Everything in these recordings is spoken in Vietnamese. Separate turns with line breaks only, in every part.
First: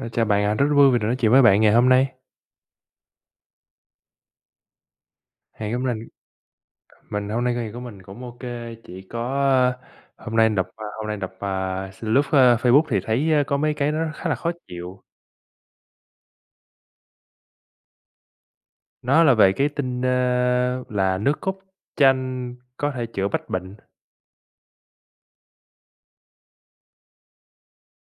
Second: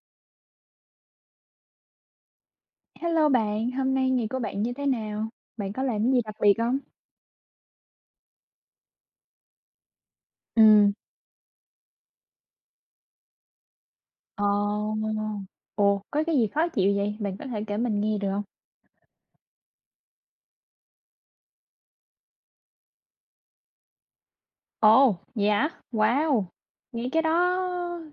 Ê, chào bạn ạ, rất vui vì được nói chuyện với bạn ngày hôm nay.
Hello bạn, hôm nay ngày của bạn như thế nào? Bạn
Ngày
có
hôm nay
làm cái gì đặc biệt không?
mình hôm nay ngày của mình cũng OK, chỉ có, hôm nay đọc, à,
Ừ.
hôm nay đọc, à, s lướt Facebook thì thấy, có mấy cái nó khá là
Ờ.
khó chịu.
Ồ, có cái gì khó chịu vậy? Bạn có thể kể mình nghe được không?
Nó là về cái tin, là nước cốt chanh có thể chữa bách bệnh,
Ồ, vậy hả? Wow! Nghĩ cái đó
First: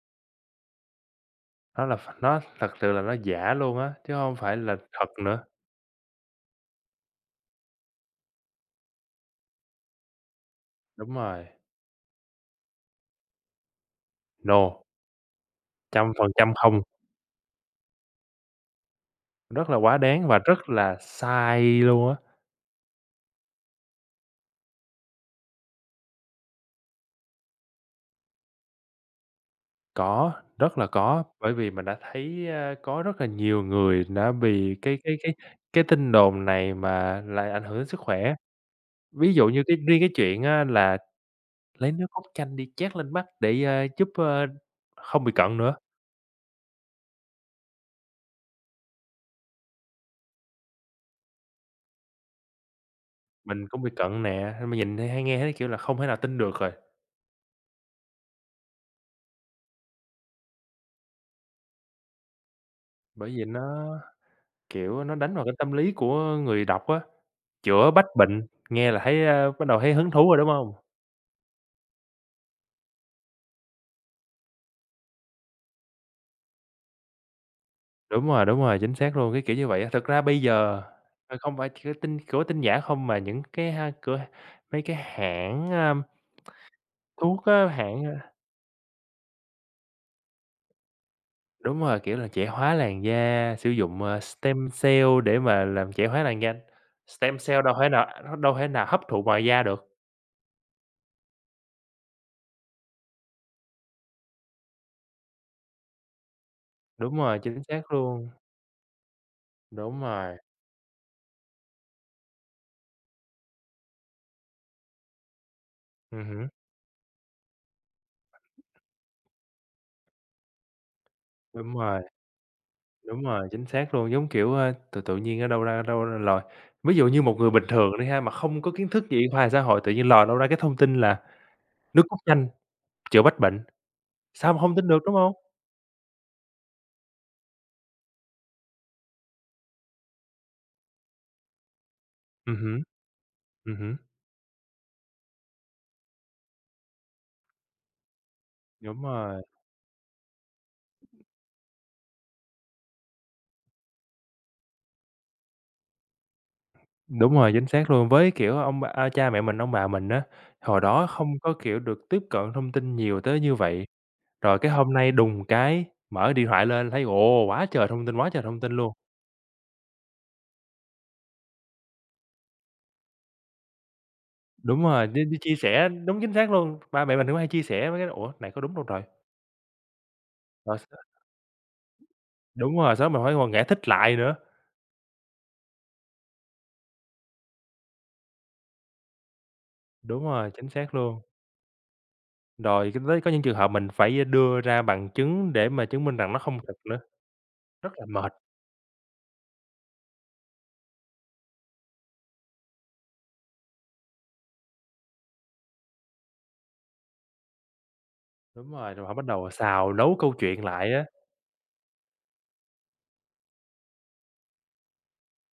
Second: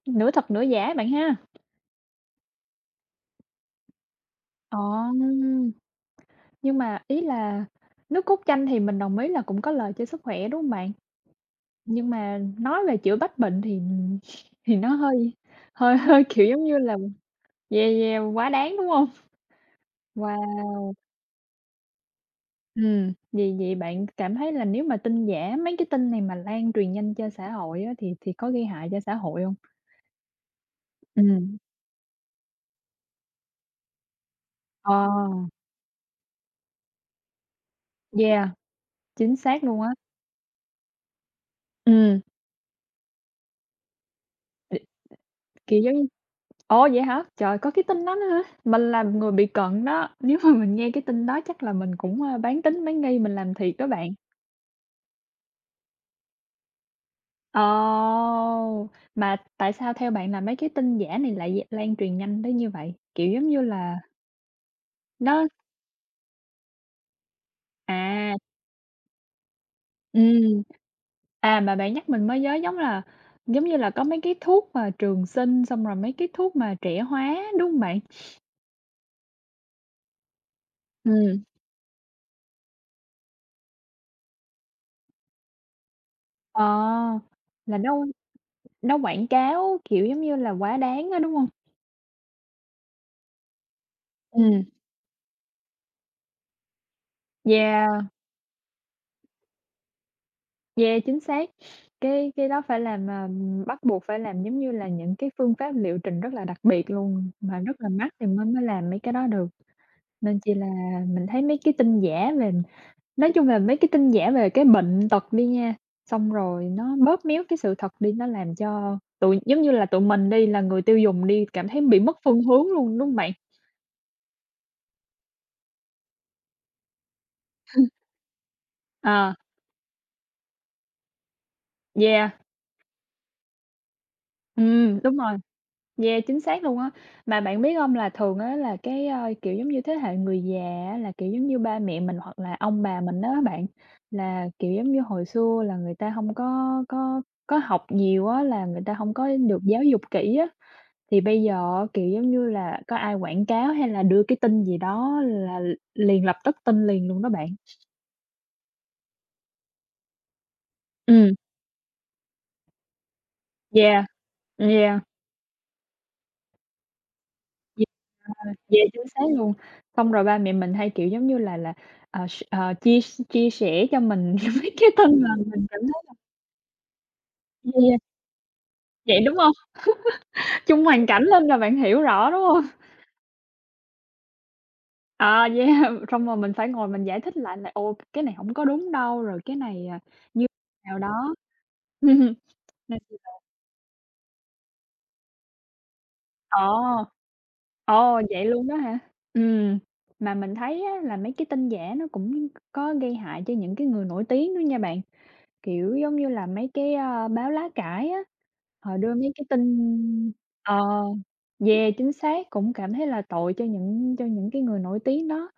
nửa thật nửa giả bạn ha.
nó là nó thật sự là nó giả luôn á, chứ không phải là
Ờ,
thật nữa.
nhưng mà ý là nước cốt chanh thì mình đồng ý là cũng có lợi cho sức khỏe, đúng không bạn?
Đúng rồi,
Nhưng mà nói về chữa bách bệnh thì thì
no,
nó hơi hơi
trăm
hơi,
phần
kiểu,
trăm
giống như
không,
là yeah, yeah, quá đáng, đúng không?
rất là quá đáng và
Wow!
rất là sai luôn á.
Vậy vậy bạn cảm thấy là nếu mà tin giả, mấy cái tin này mà lan truyền nhanh trên xã hội á, thì có gây hại cho xã hội hông?
Có, rất là có, bởi
Ừm.
vì mình đã thấy, có rất là nhiều người đã vì
Ờ,
cái tin đồn này mà lại ảnh hưởng đến sức khỏe.
yeah,
Ví
chính
dụ như
xác
cái
luôn á.
riêng cái chuyện á là lấy nước
Ừm,
cốt chanh đi chát lên mắt để, giúp,
đ
không bị cận nữa.
kiểu, giống như ồ, vậy hả? Trời, có cái tin đó nữa hả? Mình là người bị cận đó, nếu mà mình nghe cái tin đó chắc là mình cũng, bán tín bán nghi, mình làm
Mình
thiệt
cũng
đó
bị
bạn.
cận nè, nên mình nhìn thấy hay nghe thấy, kiểu là, không thể nào tin được rồi.
Ồ! Mà tại sao theo bạn là mấy cái tin giả này lại lan truyền nhanh tới như vậy?
Bởi
Kiểu,
vì
giống như
nó,
là,
kiểu, nó đánh vào
nó
cái tâm lý của người đọc á, chữa bách
à,
bệnh, nghe là thấy, bắt đầu thấy hứng thú rồi, đúng
ừm.
hông?
À, mà bạn nhắc mình mới nhớ giống như là có mấy cái thuốc mà trường sinh, xong rồi mấy cái thuốc mà trẻ hóa, đúng hông bạn?
Đúng rồi, chính xác luôn, cái kiểu như vậy á. Thực ra bây giờ,
Ừm.
không phải chỉ có tin của tin giả không mà những cái ha cửa mấy cái hãng,
Ờ,
thuốc á,
là nó
hãng,
nó quảng cáo, kiểu, giống như là, quá đáng á, đúng hông?
đúng rồi, kiểu là, trẻ hóa làn da, sử dụng,
Ừm.
stem cell để mà làm trẻ hóa làn da. Stem cell đâu thể
Yeah,
nào nó đâu thể nào hấp thụ ngoài da được.
yeah, chính xác. Cái đó phải làm, bắt buộc phải làm giống như là những cái phương pháp liệu trình rất là đặc biệt
Đúng
luôn,
rồi,
mà
chính
rất là
xác
mắc thì
luôn.
mới mới làm mấy cái đó được,
Đúng rồi,
nên chi là mình thấy mấy cái tin giả về nói chung là mấy cái tin giả về cái bệnh tật đi nha, xong
hứm,
rồi nó bóp méo cái sự thật đi, nó làm cho tụi giống như là, tụi mình đi, là người tiêu dùng đi, cảm
đúng
thấy bị
rồi,
mất phương hướng luôn, đúng hông
đúng
bạn?
rồi, chính xác luôn. Giống kiểu, tự tự nhiên ở đâu ra lòi, ví dụ như một người bình thường đi ha, mà không có kiến thức gì về
Ờ,
khoa học xã hội, tự nhiên lòi đâu ra cái thông tin là nước cốt
yeah,
chanh chữa bách bệnh, sao mà hông tin được, đúng
đúng
hông?
rồi, yeah, chính xác luôn á. Mà bạn biết hông là thường á là cái, kiểu, giống như, thế hệ người già á là, kiểu, giống như, ba mẹ mình hoặc là
Hứm,
ông bà mình á bạn,
hứm,
là, kiểu, giống như, hồi xưa là người ta hông có học nhiều á, là người ta
đúng
hông có
rồi,
được giáo dục kỹ á. Thì bây giờ kiểu, giống như là, có ai quảng cáo hay là đưa cái tin gì đó là liền lập tức tin liền luôn đó
đúng
bạn.
rồi, chính xác luôn. Với, kiểu, cha mẹ mình, ông bà mình á, hồi đó
Ừm,
không có, kiểu, được tiếp cận thông tin nhiều tới như vậy,
yeah,
rồi cái hôm
yeah,
nay đùng cái mở điện thoại lên thấy, ồ, quá trời thông
yeah,
tin, quá trời thông tin
yeah,
luôn.
chính xác luôn. Xong rồi ba mẹ mình hay, kiểu, giống như là, chia chia sẻ cho mình mấy
Đúng
cái
rồi,
tin
đi
mà
đi chia
mình cảm
sẻ
thấy
đúng chính xác luôn, ba mẹ mình cũng hay chia sẻ
yeah,
mấy cái đó, ủa, này có đúng đâu trời,
vậy đúng không.
rồi
Chung
s
hoàn cảnh lên là bạn hiểu rõ, đúng không?
đúng rồi, xong mình phải ngồi giải thích lại nữa.
Ờ, yeah, xong rồi mình phải ngồi mình giải thích lại là "ô cái này không có đúng đâu", rồi "Cái này, à,
Đúng
như
rồi, chính xác
nào
luôn.
đó."
Rồi cái tới có những trường hợp mình phải đưa ra bằng chứng để mà chứng minh rằng nó không thật nữa.
Ồ!
Rất là
Ồ,
mệt,
vậy luôn đó hả? Ừm, mà mình thấy á là mấy cái tin giả nó cũng có gây hại cho những cái người nổi tiếng nữa nha bạn, kiểu, giống như là mấy cái, báo lá cải á,
đúng rồi,
họ
rồi
đưa
họ bắt
mấy cái
đầu
tin
xào nấu câu chuyện
ờ,
lại á,
yeah, chính xác, cũng cảm thấy là tội cho những cái người nổi tiếng đó,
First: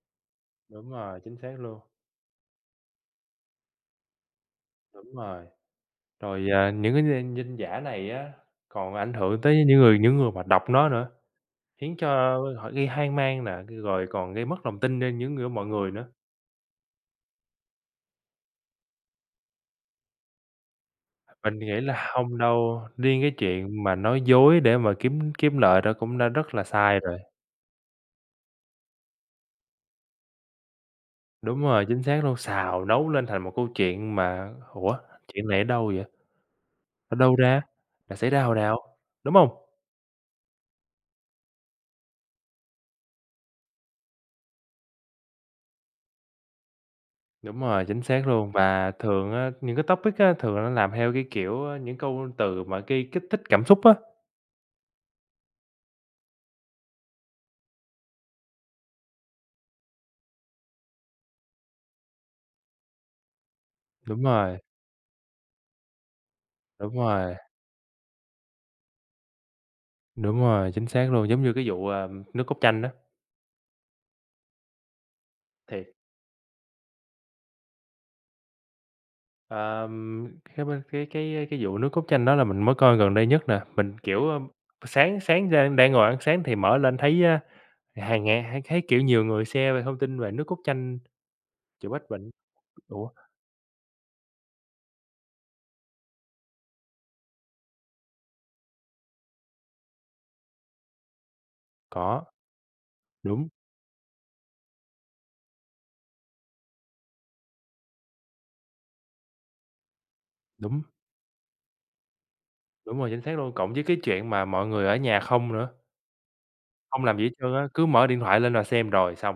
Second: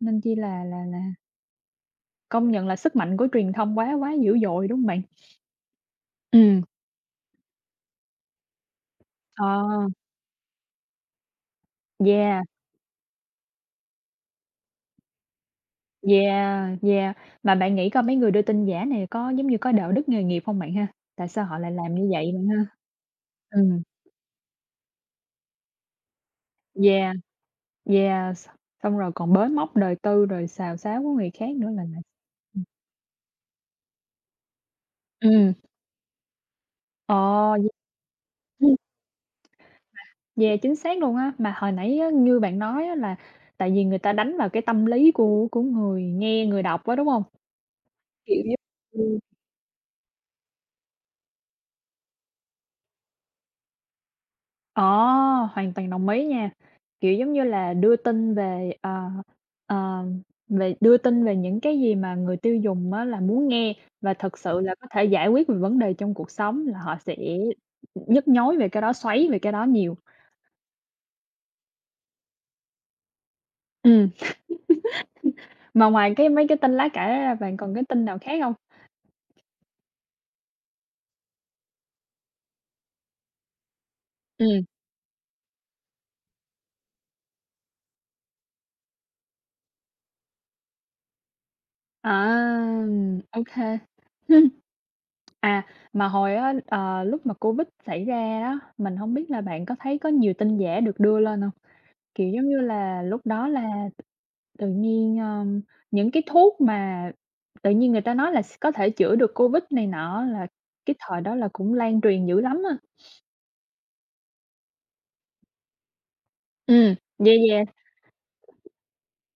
nên chi là là
đúng
là
rồi, chính xác luôn,
công nhận là sức mạnh của truyền thông quá quá dữ dội, đúng hông bạn?
đúng rồi. Rồi,
Ừm,
những cái danh danh giả này á, còn ảnh hưởng
ờ,
tới những người mà đọc nó nữa, khiến cho
yeah.
họ gây hoang mang nè, rồi còn gây mất lòng tin lên những người mọi người nữa.
Yeah, yeah. Mà bạn nghĩ coi mấy người đưa tin giả này có, giống như, có đạo đức nghề nghiệp không bạn ha? Tại sao họ
Mình
lại
nghĩ
làm
là
như vậy
hông
bạn ha?
đâu, riêng cái
Ừ,
chuyện mà nói dối để mà kiếm kiếm lợi đó cũng đã rất là sai
yeah,
rồi.
yeah, xong rồi còn bới móc đời tư rồi xào xáo của người khác
Đúng
nữa
rồi,
là
chính xác luôn,
ừm,
xào nấu lên thành một câu chuyện mà ủa, chuyện
ừm,
này ở đâu vậy? Ở
ờ,
đâu ra?
yeah,
Là xảy ra hồi
Ừ,
nào? Đúng hông?
yeah, chính xác luôn á. Mà hồi nãy á, như bạn nói á là tại vì người ta đánh vào cái tâm lý của người nghe, người đọc á, đúng không?
Đúng rồi, chính xác
Kiểu
luôn. Và
giống
thường á, những cái topic á, thường nó làm theo cái kiểu, những câu từ mà gây kích thích cảm xúc á.
Ờ, hoàn toàn đồng ý nha. Kiểu, giống như là, đưa tin về, ờ, về đưa tin về những cái gì mà người tiêu dùng á là muốn nghe và
Đúng
thực
rồi,
sự là có thể giải quyết về vấn đề trong cuộc sống là họ
đúng
sẽ
rồi,
nhức nhối về cái đó, xoáy về cái đó nhiều.
đúng rồi, chính xác luôn. Giống như cái vụ, nước cốt chanh đó
Ừ, mà
thiệt.
ngoài cái mấy cái tin lá cải ra, bạn còn cái tin nào khác không?
Ờm, cái b cái vụ nước cốt chanh đó là mình mới coi gần đây nhất nè. Mình, kiểu,
Ừ.
sáng sáng ra đang ngồi ăn sáng thì mở lên thấy á, hàng ngàn thấy thấy, kiểu, nhiều người share về thông tin về nước cốt chanh chữa bách bệnh.
À,
Ủa,
ô kê. À, mà hồi á, lúc mà Covid xảy ra đó mình không biết là bạn có thấy có nhiều tin giả được đưa lên không?
có,
Kiểu, giống như là, lúc đó
đúng,
là tự nhiên, những cái thuốc mà tự nhiên người ta nói là có thể chữa được Covid này nọ là
đúng,
cái thời đó là cũng lan truyền dữ lắm á.
đúng rồi, chính xác luôn. Cộng với cái chuyện mà mọi người ở nhà không nữa.
Ừ.
Không làm gì hết
Yeah,
trơn
yeah,
á, cứ mở điện thoại lên là xem rồi xong.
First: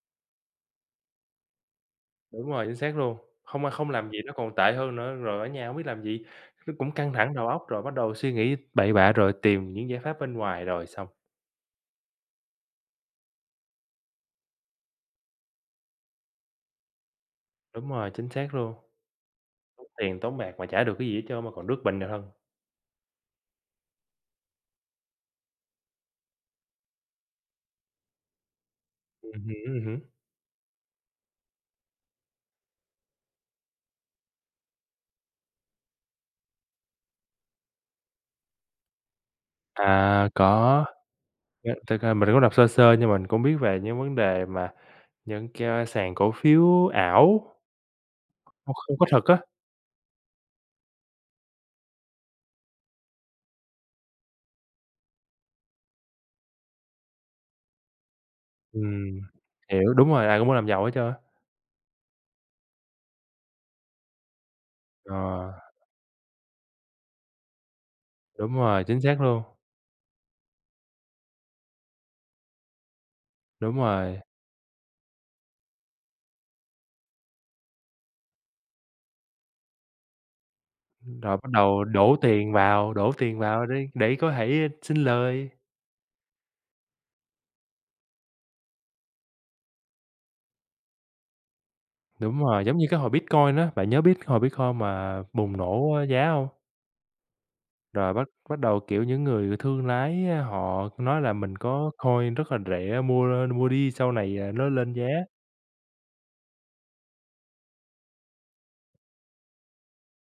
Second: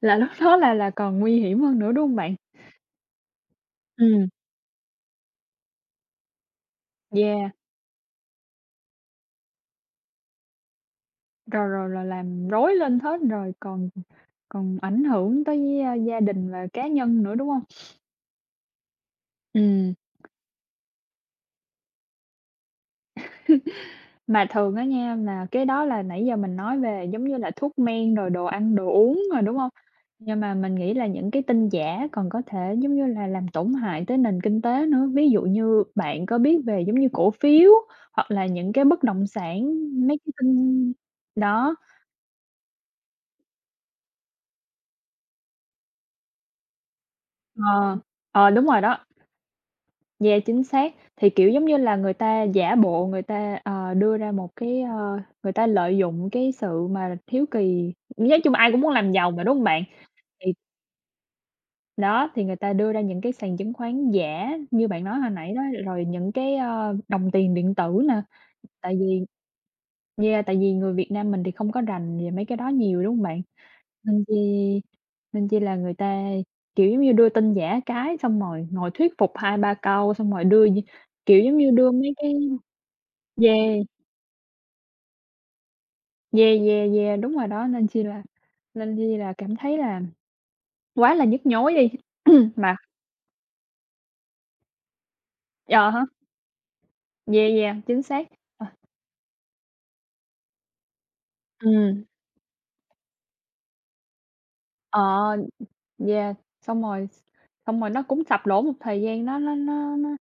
là lúc đó là còn nguy hiểm hơn nữa, đúng không bạn?
Đúng rồi, chính xác luôn, không ai không
Ừ.
làm gì nó còn tệ hơn nữa, rồi ở nhà hông biết làm gì, nó cũng căng thẳng đầu
Yeah,
óc, rồi bắt đầu suy nghĩ bậy bạ, rồi tìm những giải pháp bên ngoài rồi xong.
rồi rồi là làm rối lên hết rồi còn còn ảnh hưởng tới, gia đình và cá nhân nữa, đúng không?
Đúng rồi, chính xác luôn, tốn
Ừ.
tiền tốn bạc mà chả được cái gì hết trơn mà còn rước bệnh vào thân.
Mà thường á nha, là cái đó là nãy giờ mình nói về giống như là thuốc men rồi đồ ăn, đồ uống rồi, đúng không?
Hứm, hứm.
Nhưng mà mình nghĩ là những cái tin giả còn có thể giống như là làm tổn hại tới nền kinh tế nữa. Ví dụ như bạn có biết về giống như cổ phiếu hoặc là những cái bất động sản, mấy
À,
cái
có,
tin đó
thực ra mình cũng đọc sơ sơ nhưng mình cũng biết về những vấn đề mà những cái sàn cổ phiếu ảo,
ờ, đúng
không
rồi đó,
không có thật á.
yeah, chính xác. Thì, kiểu, giống như là, người ta giả bộ người ta, đưa ra một cái, người ta lợi dụng cái sự mà hiếu kỳ nói chung ai cũng muốn làm
Ừm,
giàu mà, đúng không bạn?
hiểu, đúng rồi, ai cũng muốn làm giàu hết trơn á.
Đó, thì người ta đưa ra những cái sàn chứng khoán giả như bạn
Ờ,
nói hồi nãy đó, rồi những cái, đồng tiền điện tử nè,
đúng rồi,
tại
chính xác
vì
luôn.
yeah, tại vì người Việt Nam mình thì không có rành về mấy cái đó nhiều, đúng hông bạn?
Đúng rồi,
Nên chi nên chi là người ta, kiểu, giống như đưa tin giả cái xong rồi ngồi thuyết phục hai ba câu, xong rồi đưa như
rồi
kiểu,
bắt
giống như
đầu
đưa mấy cái
đổ tiền vào
yeah,
để có thể sinh lời.
yeah, yeah, yeah, đúng rồi đó, nên chi là cảm thấy là quá là nhức nhối đi.
Đúng rồi,
Mà
giống như cái hồi Bitcoin á, bạn nhớ biết hồi Bitcoin mà bùng
ờ
nổ,
ha,
giá hông?
yeah, yeah, chính
Rồi
xác.
bắt bắt
Ờ,
đầu, kiểu, những người thương lái á, họ nói là mình có
ừm,
coin rất là rẻ, mua mua đi sau này, nó lên giá.
ờ. Yeah, xong rồi xong rồi nó cũng sập đổ một thời gian, nó nó nó nó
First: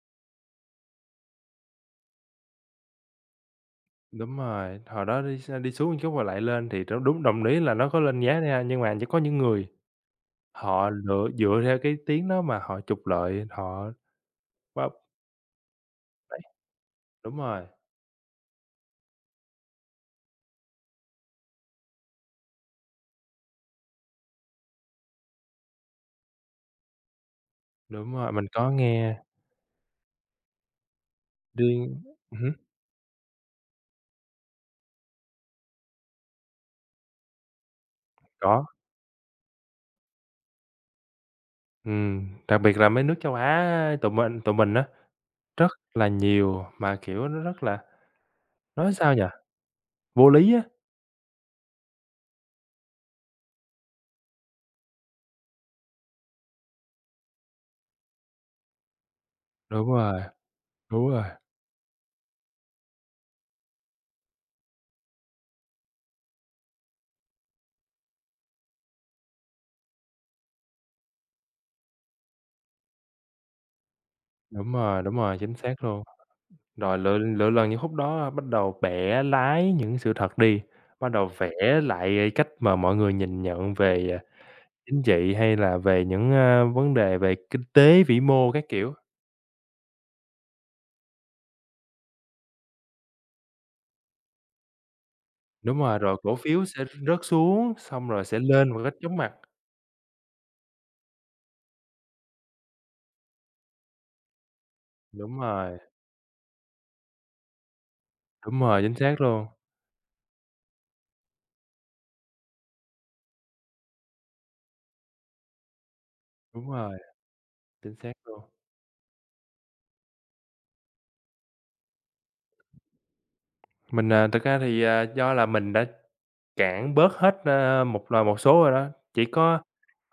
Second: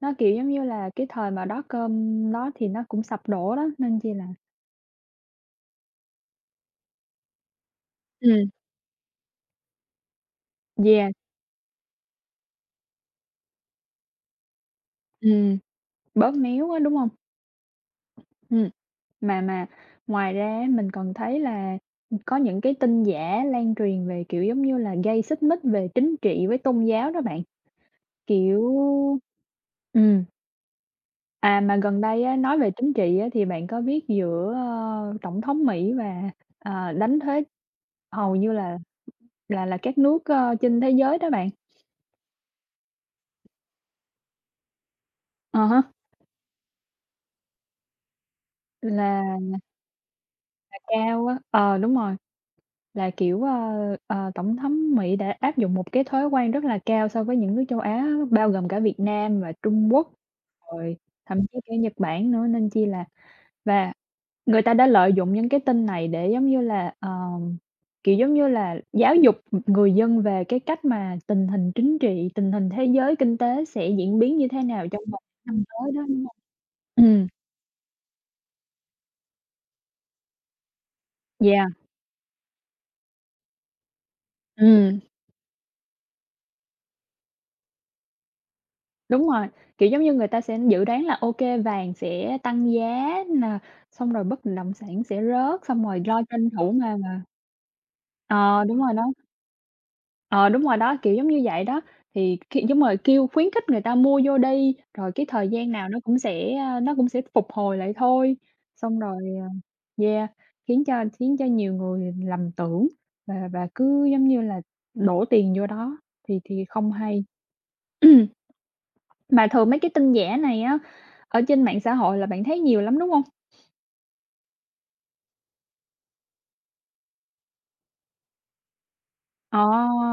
nó, kiểu, giống như là, cái thời mà đó cơm đó thì nó cũng sập đổ đó, nên chi là.
Đúng rồi, hồi đó đi xuống chút rồi lại lên thì nó đúng, đồng ý là nó có lên giá
Ừm.
nha, nhưng mà chỉ có những người họ
Yeah.
lựa dựa theo cái tiếng đó mà họ trục lợi, họ
Ừm. Bóp
đấy,
méo á, đúng hông?
đúng rồi.
Ừm, mà ngoài ra á mình còn thấy là, có những cái tin giả lan truyền về, kiểu, giống như là, gây xích mích về chính trị với tôn giáo đó bạn,
Đúng rồi, mình
kiểu
có nghe,
ừm. À, mà gần
đương
đây á,
hứm,
nói về chính trị á, thì bạn có biết giữa, Tổng thống Mỹ và, đánh thuế hầu như
có,
là các nước, trên thế giới đó bạn,
đặc biệt là mấy nước châu Á tụi mình á,
à
rất
há,
là nhiều mà, kiểu, nó rất là nói sao nhỉ,
là
vô lý á.
là cao á, ờ, đúng rồi, là, kiểu, Tổng thống Mỹ đã áp dụng một cái thuế quan rất là cao so với những nước châu Á, bao gồm cả Việt Nam và
Đúng
Trung Quốc,
rồi,
rồi
đúng rồi,
thậm chí cả Nhật Bản nữa, nên chi là. Và người ta đã lợi dụng những cái tin này để, giống như là, kiểu, giống như là, giáo dục người dân về cái cách mà tình hình chính trị, tình hình thế giới, kinh tế sẽ diễn biến như thế
đúng
nào trong
rồi, đúng
một
rồi, chính
năm
xác
tới đó,
luôn.
đúng hông?
Rồi lựa
Ừm,
lựa lần những khúc đó bắt đầu bẻ lái những sự thật đi, bắt đầu
yeah,
vẽ lại cách mà mọi người nhìn nhận về,
ừm,
chính trị hay là về những, vấn đề về kinh tế vĩ mô các kiểu.
đúng rồi, kiểu, giống như, người ta sẽ dự đoán là ô kê vàng sẽ tăng giá nè, xong rồi bất động sản sẽ rớt,
Đúng
xong
rồi,
rồi
rồi
lo
cổ
tranh
phiếu
thủ
sẽ
mà
rớt
mà
xuống, xong rồi sẽ
Ờ,
lên
đúng
một
rồi
cách
đó.
chóng mặt.
Ờ, đúng rồi đó, kiểu, giống như vậy đó. Thì khi giống rồi, kêu khuyến khích người ta mua vô đi, rồi cái
Đúng
thời gian
rồi,
nào nó cũng sẽ, nó cũng sẽ phục hồi lại thôi.
đúng rồi, chính
Xong rồi,
xác luôn,
yeah, khiến cho nhiều người lầm tưởng và cứ, giống như là, đổ tiền vô đó thì
đúng
không
rồi,
hay.
chính xác luôn.
Mà thường mấy cái tin giả này á, ở trên mạng xã hội là bạn thấy nhiều lắm, đúng hông?
Mình, thực ra thì, do là mình đã cản bớt hết, một số rồi đó, chỉ
Ờ.
có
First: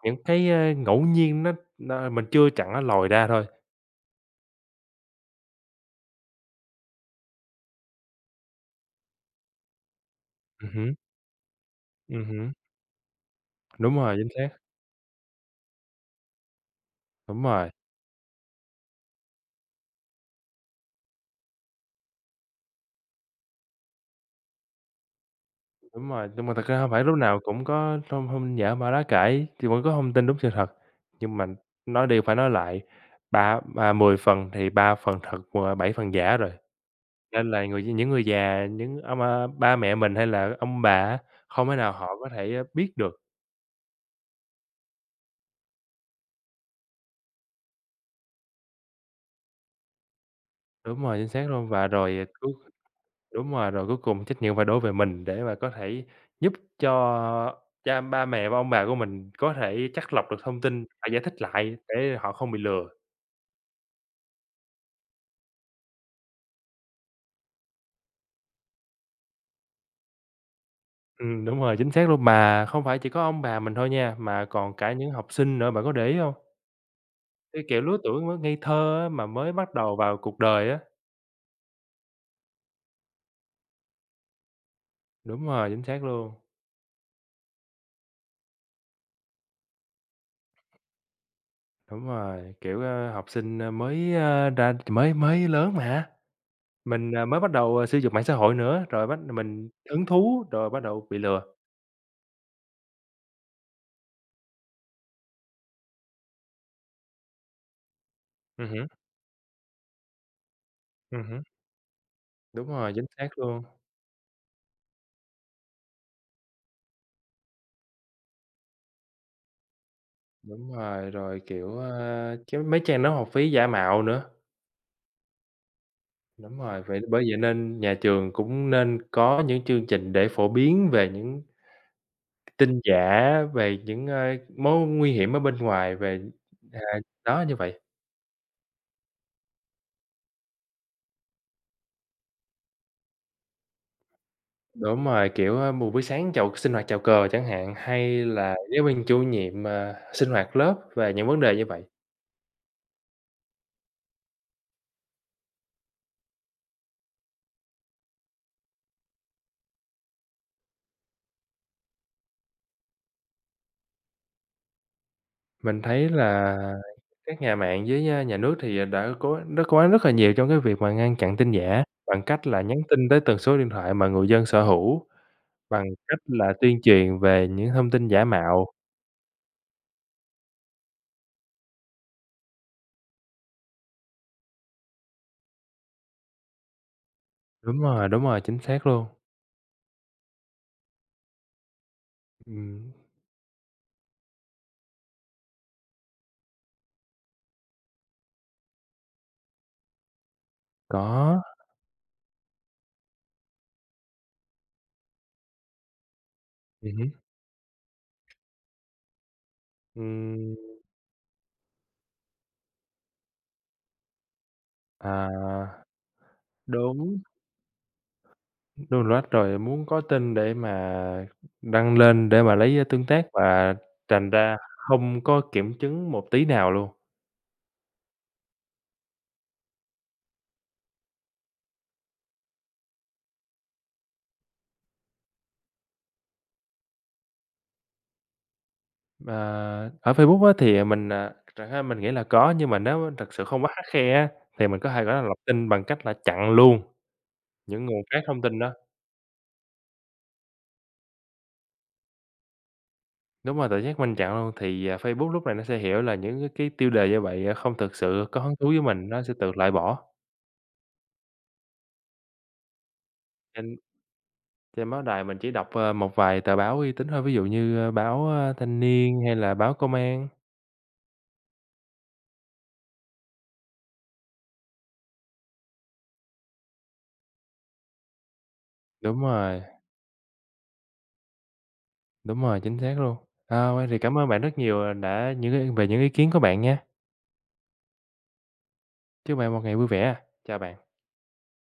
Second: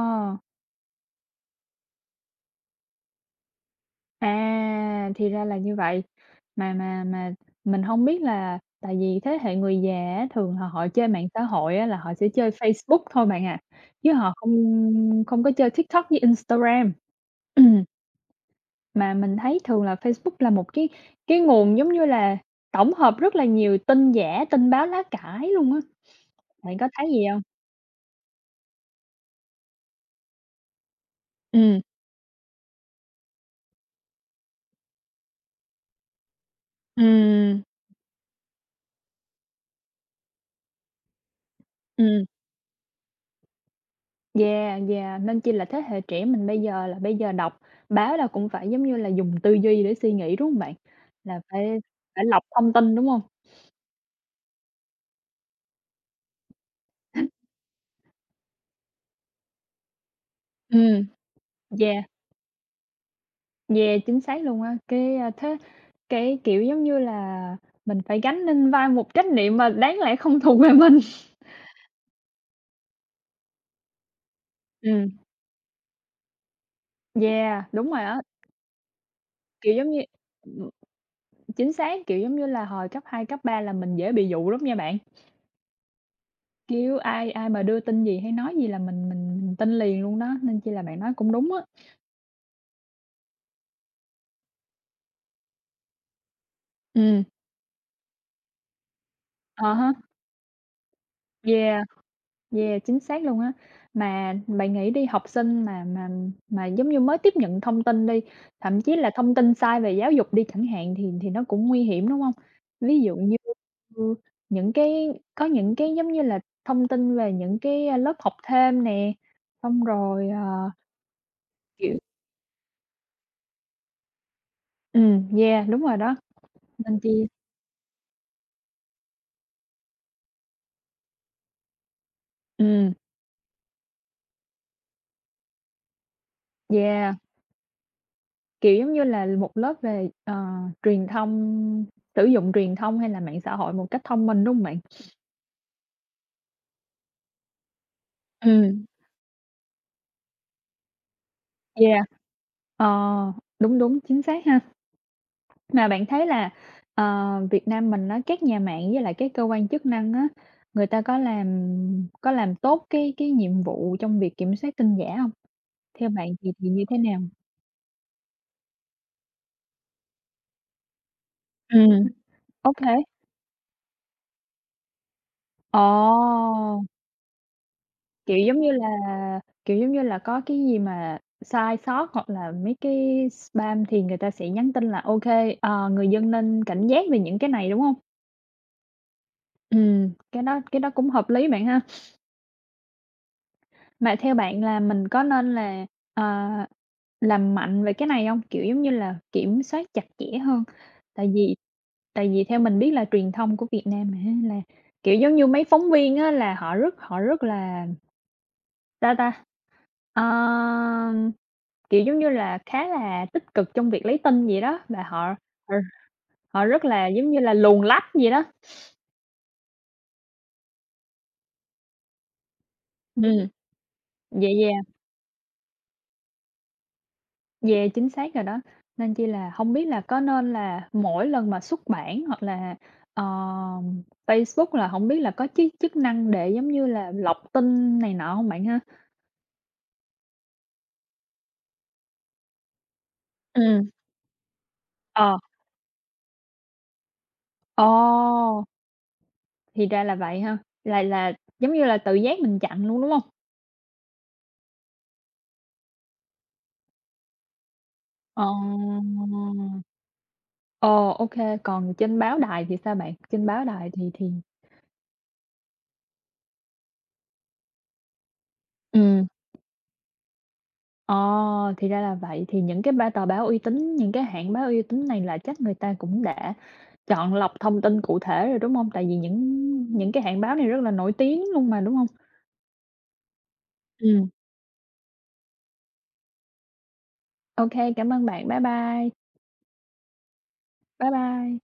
những cái, ngẫu nhiên nó mình chưa chặn nó lòi ra thôi.
À, thì ra là như vậy. Mà mình hông biết là tại vì thế hệ người già á, thường là họ
Hứm,
chơi mạng xã hội á, là họ sẽ chơi
hứm,
Facebook thôi bạn à,
đúng
chứ
rồi, chính
họ không
xác,
không có chơi TikTok với Instagram.
đúng rồi,
Ừm, mà mình thấy thường là Facebook là một cái nguồn giống như là tổng hợp rất là nhiều tin giả, tin báo lá cải luôn á.
đúng rồi, nhưng mà thật
Bạn
ra
có
hông phải
thấy
lúc
vậy
nào
hông?
cũng có thông thông giả mạo lá cải, thì vẫn có thông tin đúng sự thật, nhưng mà
Ừm,
nói đi phải nói lại, 10 phần thì 3 phần thật, 7 phần giả rồi. Nên
ừm,
là những người già, những ông, ba mẹ mình hay là ông bà á, không thể nào họ
ừm.
có thể, biết được
Yeah, yeah, nên chỉ là thế hệ trẻ mình bây giờ là bây giờ đọc báo là cũng phải, giống như là, dùng tư duy để suy nghĩ, đúng hông bạn?
đúng rồi, chính
Là
xác luôn.
phải
Và rồi
phải
à,
lọc
cuối
thông tin, đúng hông?
đúng rồi, rồi cuối cùng trách nhiệm phải đổ về mình để mà có thể giúp cho ba mẹ và ông bà của mình có thể chắt lọc được thông tin,
Ừm,
phải giải thích lại
yeah,
để họ không bị lừa.
yeah, chính xác luôn á. Cái, a, thế cái, kiểu, giống như là, mình phải gánh lên vai một trách nhiệm mà đáng lẽ không thuộc về mình.
Đúng rồi, chính xác luôn. Mà không phải chỉ có ông bà mình thôi nha, mà còn cả những
Ừm,
học sinh nữa, bạn có để ý hông? Cái
yeah,
kiểu
đúng
lứa
rồi á,
tuổi mới ngây thơ á, mà mới
kiểu,
bắt
giống
đầu
như
vào cuộc
ừm,
đời á.
chính xác, kiểu, giống như là, hồi cấp 2 cấp 3 là mình dễ bị dụ lắm nha bạn,
Đúng rồi, chính xác luôn.
kiểu, ai ai mà đưa tin gì hay nói gì là mình tin liền luôn đó, nên chi là bạn nói cũng đúng á.
Đúng rồi, kiểu, học sinh, mới, ơ, ra mới mới lớn mà, mình,
Ừm,
mới bắt đầu, sử dụng mạng xã hội nữa, rồi bắt
à
mình
há,
hứng thú, rồi bắt đầu bị lừa.
yeah, yeah, chính xác luôn á. Mà bạn nghĩ đi, học sinh mà giống như mới tiếp nhận thông tin đi, thậm
Hứm,
chí là thông tin sai về giáo dục đi chẳng hạn thì thì
hứm.
nó cũng nguy hiểm, đúng hông?
Đúng rồi,
Ví
chính
dụ
xác
như,
luôn.
ư, những cái Có những cái giống như là thông tin về những cái, a, lớp học thêm nè, xong rồi, ờ,
Đúng rồi, rồi, kiểu,
kiểu
cái mấy trang đó học phí giả mạo nữa.
yeah, đúng rồi đó,
Đúng rồi,
nên
vậy
chi
bởi vậy nên nhà trường cũng nên có những chương trình để phổ biến về những tin
ừm,
giả, về những, mối nguy hiểm ở bên ngoài, về, à,
yeah.
đó, như vậy.
Kiểu, giống như là, một lớp về, ờ, truyền thông sử dụng truyền thông hay là mạng xã hội một cách thông minh, đúng hông bạn?
Đúng rồi, kiểu, một buổi sáng sinh hoạt chào cờ chẳng hạn, hay là
Ừm.
giáo viên chủ nhiệm, sinh hoạt lớp về những vấn đề như vậy.
Yeah. Ờ, đúng, đúng, chính xác ha. Mà bạn thấy là, ờ, Việt Nam mình á, các nhà mạng với lại các cơ quan chức năng á, người ta có làm tốt cái nhiệm vụ trong việc kiểm soát tin giả hông?
Mình
Theo
thấy
bạn thì
là
thì như thế nào?
các nhà mạng với, nhà nước thì đã cố gắng rất là nhiều trong cái việc mà ngăn chặn tin giả,
Ừm.
bằng cách là
Ô
nhắn
kê.
tin tới từng số điện thoại mà người dân sở hữu, bằng cách là tuyên
Ồ!
truyền về những thông tin giả
Kiểu, giống
mạo.
như là, Kiểu, giống như là, có cái gì mà sai sót hoặc là mấy cái spam thì người ta sẽ nhắn tin là ok ờ, người dân nên cảnh giác về những cái này", đúng
Đúng
hông?
rồi, đúng rồi, chính xác luôn.
Cái đó cũng hợp lý bạn ha.
Ừm,
Mà theo bạn là mình có nên là, ờ, làm mạnh về cái này hông? Kiểu, giống như là, kiểm soát chặt chẽ hơn, tại
có,
vì tại vì theo mình biết là truyền thông của Việt Nam mà ha, là, kiểu, giống như, mấy phóng viên á là họ rất
hứm,
họ rất là sao ta? Ờ,
ừm,
kiểu, giống như là, khá là tích cực trong việc lấy tin vậy đó, và họ ừ,
à,
họ rất là,
đúng.
giống như là, luồn lách vậy đó.
Đúng loát rồi, muốn có tin để mà đăng lên để mà lấy, tương tác
Ừm,
và thành
yeah,
ra
yeah,
không có kiểm chứng một tí nào luôn.
yeah, chính xác rồi đó. Nên chi là không biết là có nên là mỗi lần mà xuất bản hoặc là, ờ, Facebook là không biết là có chức chức năng để, giống như là, lọc tin này nọ không bạn ha?
Ờ, ở Facebook á thì mình, thật ra mình nghĩ là có, nhưng mà nếu thật sự không quá khắt
Ừm.
khe á, thì mình có thể, gọi là,
Ờ,
lọc tin bằng cách là chặn luôn những
ồ,
nguồn phát thông tin đó.
thì ra là vậy ha, là giống như là tự giác mình chặn luôn, đúng không?
Đúng rồi, tự giác mình chặn luôn thì, Facebook lúc này nó sẽ hiểu là những cái tiêu đề như vậy, không thực sự có
Ờ.
hứng thú với mình, nó sẽ tự loại bỏ.
Ồ, ok. Còn trên báo đài thì sao bạn? Trên báo
Nên
đài thì
Trên báo đài mình chỉ đọc, một vài tờ báo uy tín thôi, ví dụ như, báo, Thanh Niên
ừm,
hay là báo Công an.
ờ, thì ra là vậy, thì những cái ba tờ báo uy tín, những cái hãng báo uy tín này là chắc người ta cũng đã chọn lọc thông tin cụ thể rồi, đúng không? Tại vì
Đúng
những
rồi,
những cái hãng báo này rất là nổi tiếng luôn mà, đúng không?
đúng rồi, chính xác luôn. À, thì cảm ơn
Ừm.
bạn rất nhiều, đã những về những ý kiến của bạn nha.
Ô, cảm ơn bạn, bye bye.
Chúc bạn một ngày vui vẻ. Chào bạn.
Bye bye.